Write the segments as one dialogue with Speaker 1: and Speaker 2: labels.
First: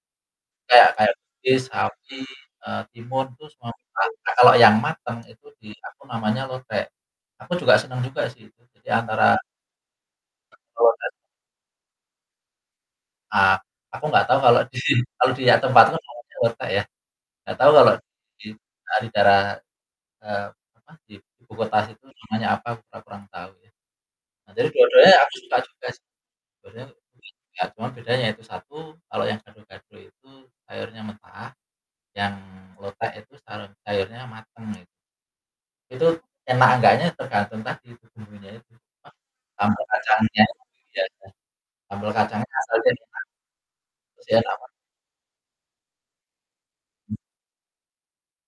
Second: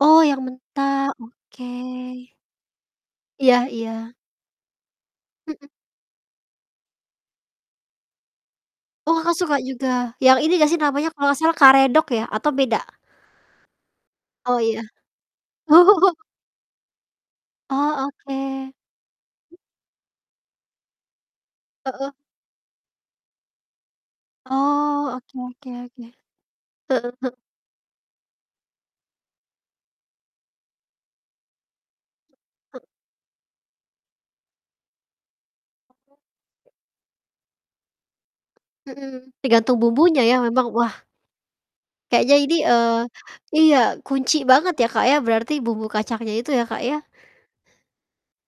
Speaker 1: Oh yang
Speaker 2: Iya,
Speaker 1: mentah,
Speaker 2: kayak toge,
Speaker 1: oke.
Speaker 2: sawi, eee, timun terus
Speaker 1: Iya iya.
Speaker 2: [unintelligible] nah, kalau yang matang itu
Speaker 1: Mhm.
Speaker 2: di, apa namanya, lotek. Aku juga seneng juga sih itu, jadi
Speaker 1: Oh,
Speaker 2: antara
Speaker 1: Kakak suka juga? Yang ini gak sih
Speaker 2: Betul bet
Speaker 1: namanya kalau gak salah karedok ya? Atau beda?
Speaker 2: Ah, aku nggak tahu
Speaker 1: Oh
Speaker 2: kalau di
Speaker 1: iya.
Speaker 2: sini, kalau di ya tempatku
Speaker 1: Oh.
Speaker 2: namanya lotek ya. Nggak tahu kalau
Speaker 1: Oh oke.
Speaker 2: di dari daerah, eee, apa, di ibu kota situ
Speaker 1: Heeh.
Speaker 2: namanya apa kita kurang tahu ya. Nah, jadi dua-duanya
Speaker 1: Oh,
Speaker 2: aku
Speaker 1: oke
Speaker 2: juga
Speaker 1: oke
Speaker 2: suka
Speaker 1: oke.
Speaker 2: sih. dua-duanya
Speaker 1: Heeh heeh.
Speaker 2: [unintelligible] cuma bedanya yaitu satu, kalau yang gado-gado itu airnya mentah, yang lotek itu [unintelligible] airnya matang it Itu enak enggaknya tergantung tadi itu bumbunya itu, apa,
Speaker 1: Mhm, tergantung
Speaker 2: sambal
Speaker 1: bumbunya ya
Speaker 2: kacangnya itu,
Speaker 1: memang, wah.
Speaker 2: [unintelligible] sambal
Speaker 1: Kayaknya
Speaker 2: kacangnya
Speaker 1: ini,
Speaker 2: asal jadi
Speaker 1: eee
Speaker 2: enak,
Speaker 1: iya,
Speaker 2: terus,
Speaker 1: kunci
Speaker 2: ya kenapa?
Speaker 1: banget ya, Kak, ya berarti bumbu kacangnya itu ya, Kak, ya?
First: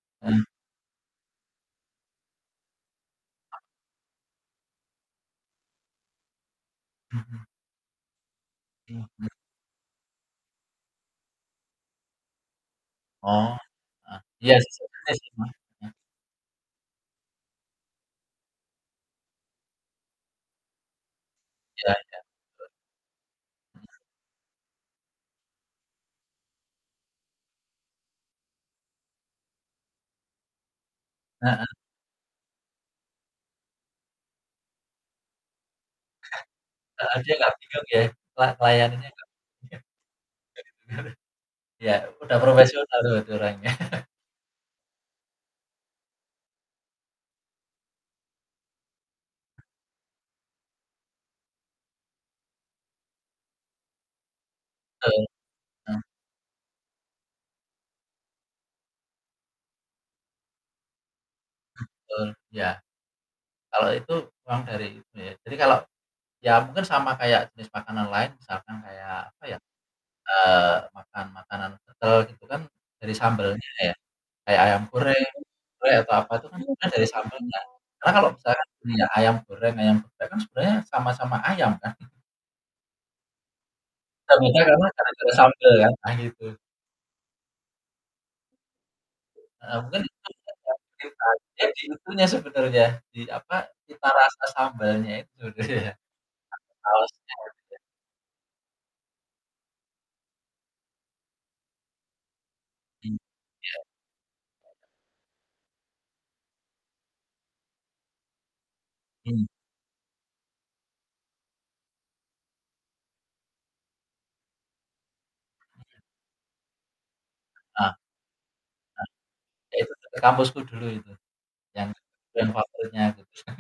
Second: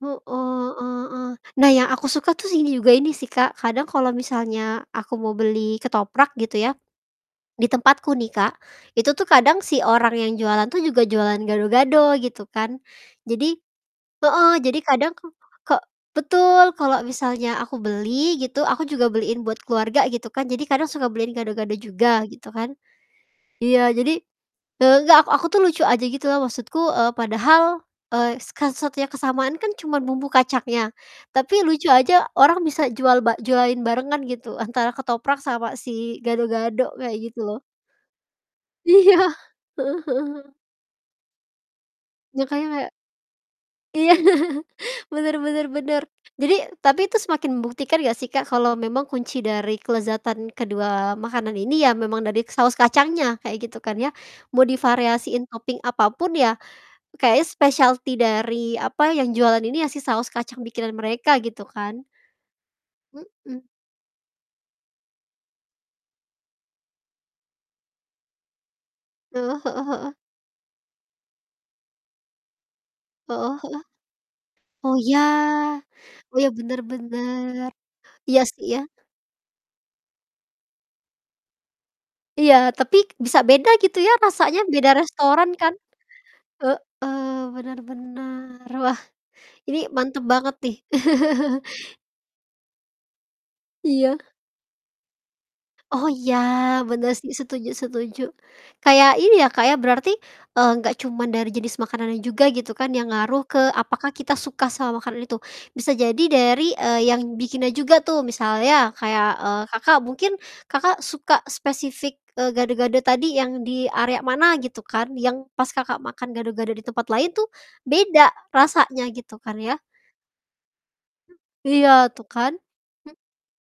Speaker 1: Heeh
Speaker 2: Mmm.
Speaker 1: heeh heeh. Nah, yang aku suka tus ini juga ini sih Kak, kadang kalo misalnya aku mau beli ketoprak gitu ya.
Speaker 2: Mhm.
Speaker 1: Di tempatku nih Kak,
Speaker 2: Iya
Speaker 1: itu tuh
Speaker 2: bener.
Speaker 1: kadang si orang yang jualan tuh juga jualan gado-gado gitu kan.
Speaker 2: Oh,
Speaker 1: Jadi
Speaker 2: heeh,
Speaker 1: heeh,
Speaker 2: iya sih.
Speaker 1: jadi
Speaker 2: Suka sih saya
Speaker 1: kadang kok
Speaker 2: semua.
Speaker 1: kok
Speaker 2: Mhm.
Speaker 1: betul, kalau misalnya aku beli gitu, aku juga beliin buat keluarga gitu kan, jadi kadang suka beliin gado-gado
Speaker 2: Iya iya,
Speaker 1: juga gitu
Speaker 2: betul.
Speaker 1: kan.
Speaker 2: Mhm.
Speaker 1: Iya, jadi eee, enggak ak aku tuh lucu aja gitu loh maksudku, eee, padahal es kes satunya kesamaan kan cuman bumbu kacangnya, tapi
Speaker 2: Heeh.
Speaker 1: lucu aja orang bisa jual ba jualin barengan gitu antara ketoprak sama si gado-gado
Speaker 2: Heeh,
Speaker 1: kayak
Speaker 2: dia
Speaker 1: gitu
Speaker 2: nggak
Speaker 1: loh.
Speaker 2: bingung ya, la layaninnya
Speaker 1: Iya,
Speaker 2: gak
Speaker 1: heeh heeh heeh.
Speaker 2: iya. [unintelligible] Iya, udah
Speaker 1: Makanya kayak
Speaker 2: profesional itu orangnya.
Speaker 1: Iya. bener bener bener. Jadi tapi itu semakin membuktikan gak sih Kak, kalau memang kunci dari kelezatan kedua makanan ini ya memang dari saus kacangnya, kayak gitu kan ya. Mau
Speaker 2: Betul,
Speaker 1: divariasiin topping
Speaker 2: hmm.
Speaker 1: apa pun ya, kayaknya specialty dari apa, yang jualan ini ya si saus kacang bikinan mereka gitu kan.
Speaker 2: Betul, iya.
Speaker 1: Mhm.
Speaker 2: Kalau itu uang dari itu ya. Jadi kalau iya mungkin sama kayak jenis makanan lain misalkan kayak, apa ya,
Speaker 1: Heeh heeh heeh.
Speaker 2: eee, makan makanan kental gitu kan dari
Speaker 1: Heeh
Speaker 2: sambelnya
Speaker 1: heeh.
Speaker 2: ya kayak ayam
Speaker 1: Oh ya.
Speaker 2: goreng, gulai atau apa
Speaker 1: Oh
Speaker 2: itu
Speaker 1: ya
Speaker 2: kan
Speaker 1: bener
Speaker 2: karena dari sambelnya.
Speaker 1: bener.
Speaker 2: Sama loh
Speaker 1: Iya
Speaker 2: misalnya
Speaker 1: sih ya.
Speaker 2: punya ayam goreng, ayam gulai kan sebenarnya sama-sama ayam kan?
Speaker 1: Iya, tapi bisa beda gitu ya rasanya,
Speaker 2: Muter-muter karena
Speaker 1: beda
Speaker 2: gara-gara
Speaker 1: restoran
Speaker 2: sambel
Speaker 1: kan.
Speaker 2: kan? Nah, itu.
Speaker 1: Heeh, benar benar. Wah ini
Speaker 2: Heeh, mungkin
Speaker 1: mantap banget nih.
Speaker 2: [unintelligible] jadi itunya sebenernya di, apa, cita
Speaker 1: Iya.
Speaker 2: rasa sambelnya itu, iya.
Speaker 1: Oh
Speaker 2: pakai
Speaker 1: iya, bener sih
Speaker 2: saosnya gitu
Speaker 1: setuju
Speaker 2: kan.
Speaker 1: setuju. Kayak ini ya Kak, ya berarti, eee, gak cuman dari jenis makanannya juga gitu kan yang
Speaker 2: Iya.
Speaker 1: ngaruh ke apakah kita suka sama makanan itu. Bisa jadi dari, eee, yang bikinnya juga tuh misalnya kayak,
Speaker 2: Mmm.
Speaker 1: eee, Kakak, mungkin Kakak suka spesifik, eee, gado-gado tadi yang di area mana, gitu kan yang pas
Speaker 2: Hmm, iya.
Speaker 1: Kakak, makan gado-gado di tempat lain tuh
Speaker 2: Heeh.
Speaker 1: beda rasanya gitu kan
Speaker 2: Ya
Speaker 1: ya?
Speaker 2: itu, ke kampusku dulu itu yang
Speaker 1: Iya tuh
Speaker 2: yang
Speaker 1: kan.
Speaker 2: favoritnya
Speaker 1: M
Speaker 2: gitu kan.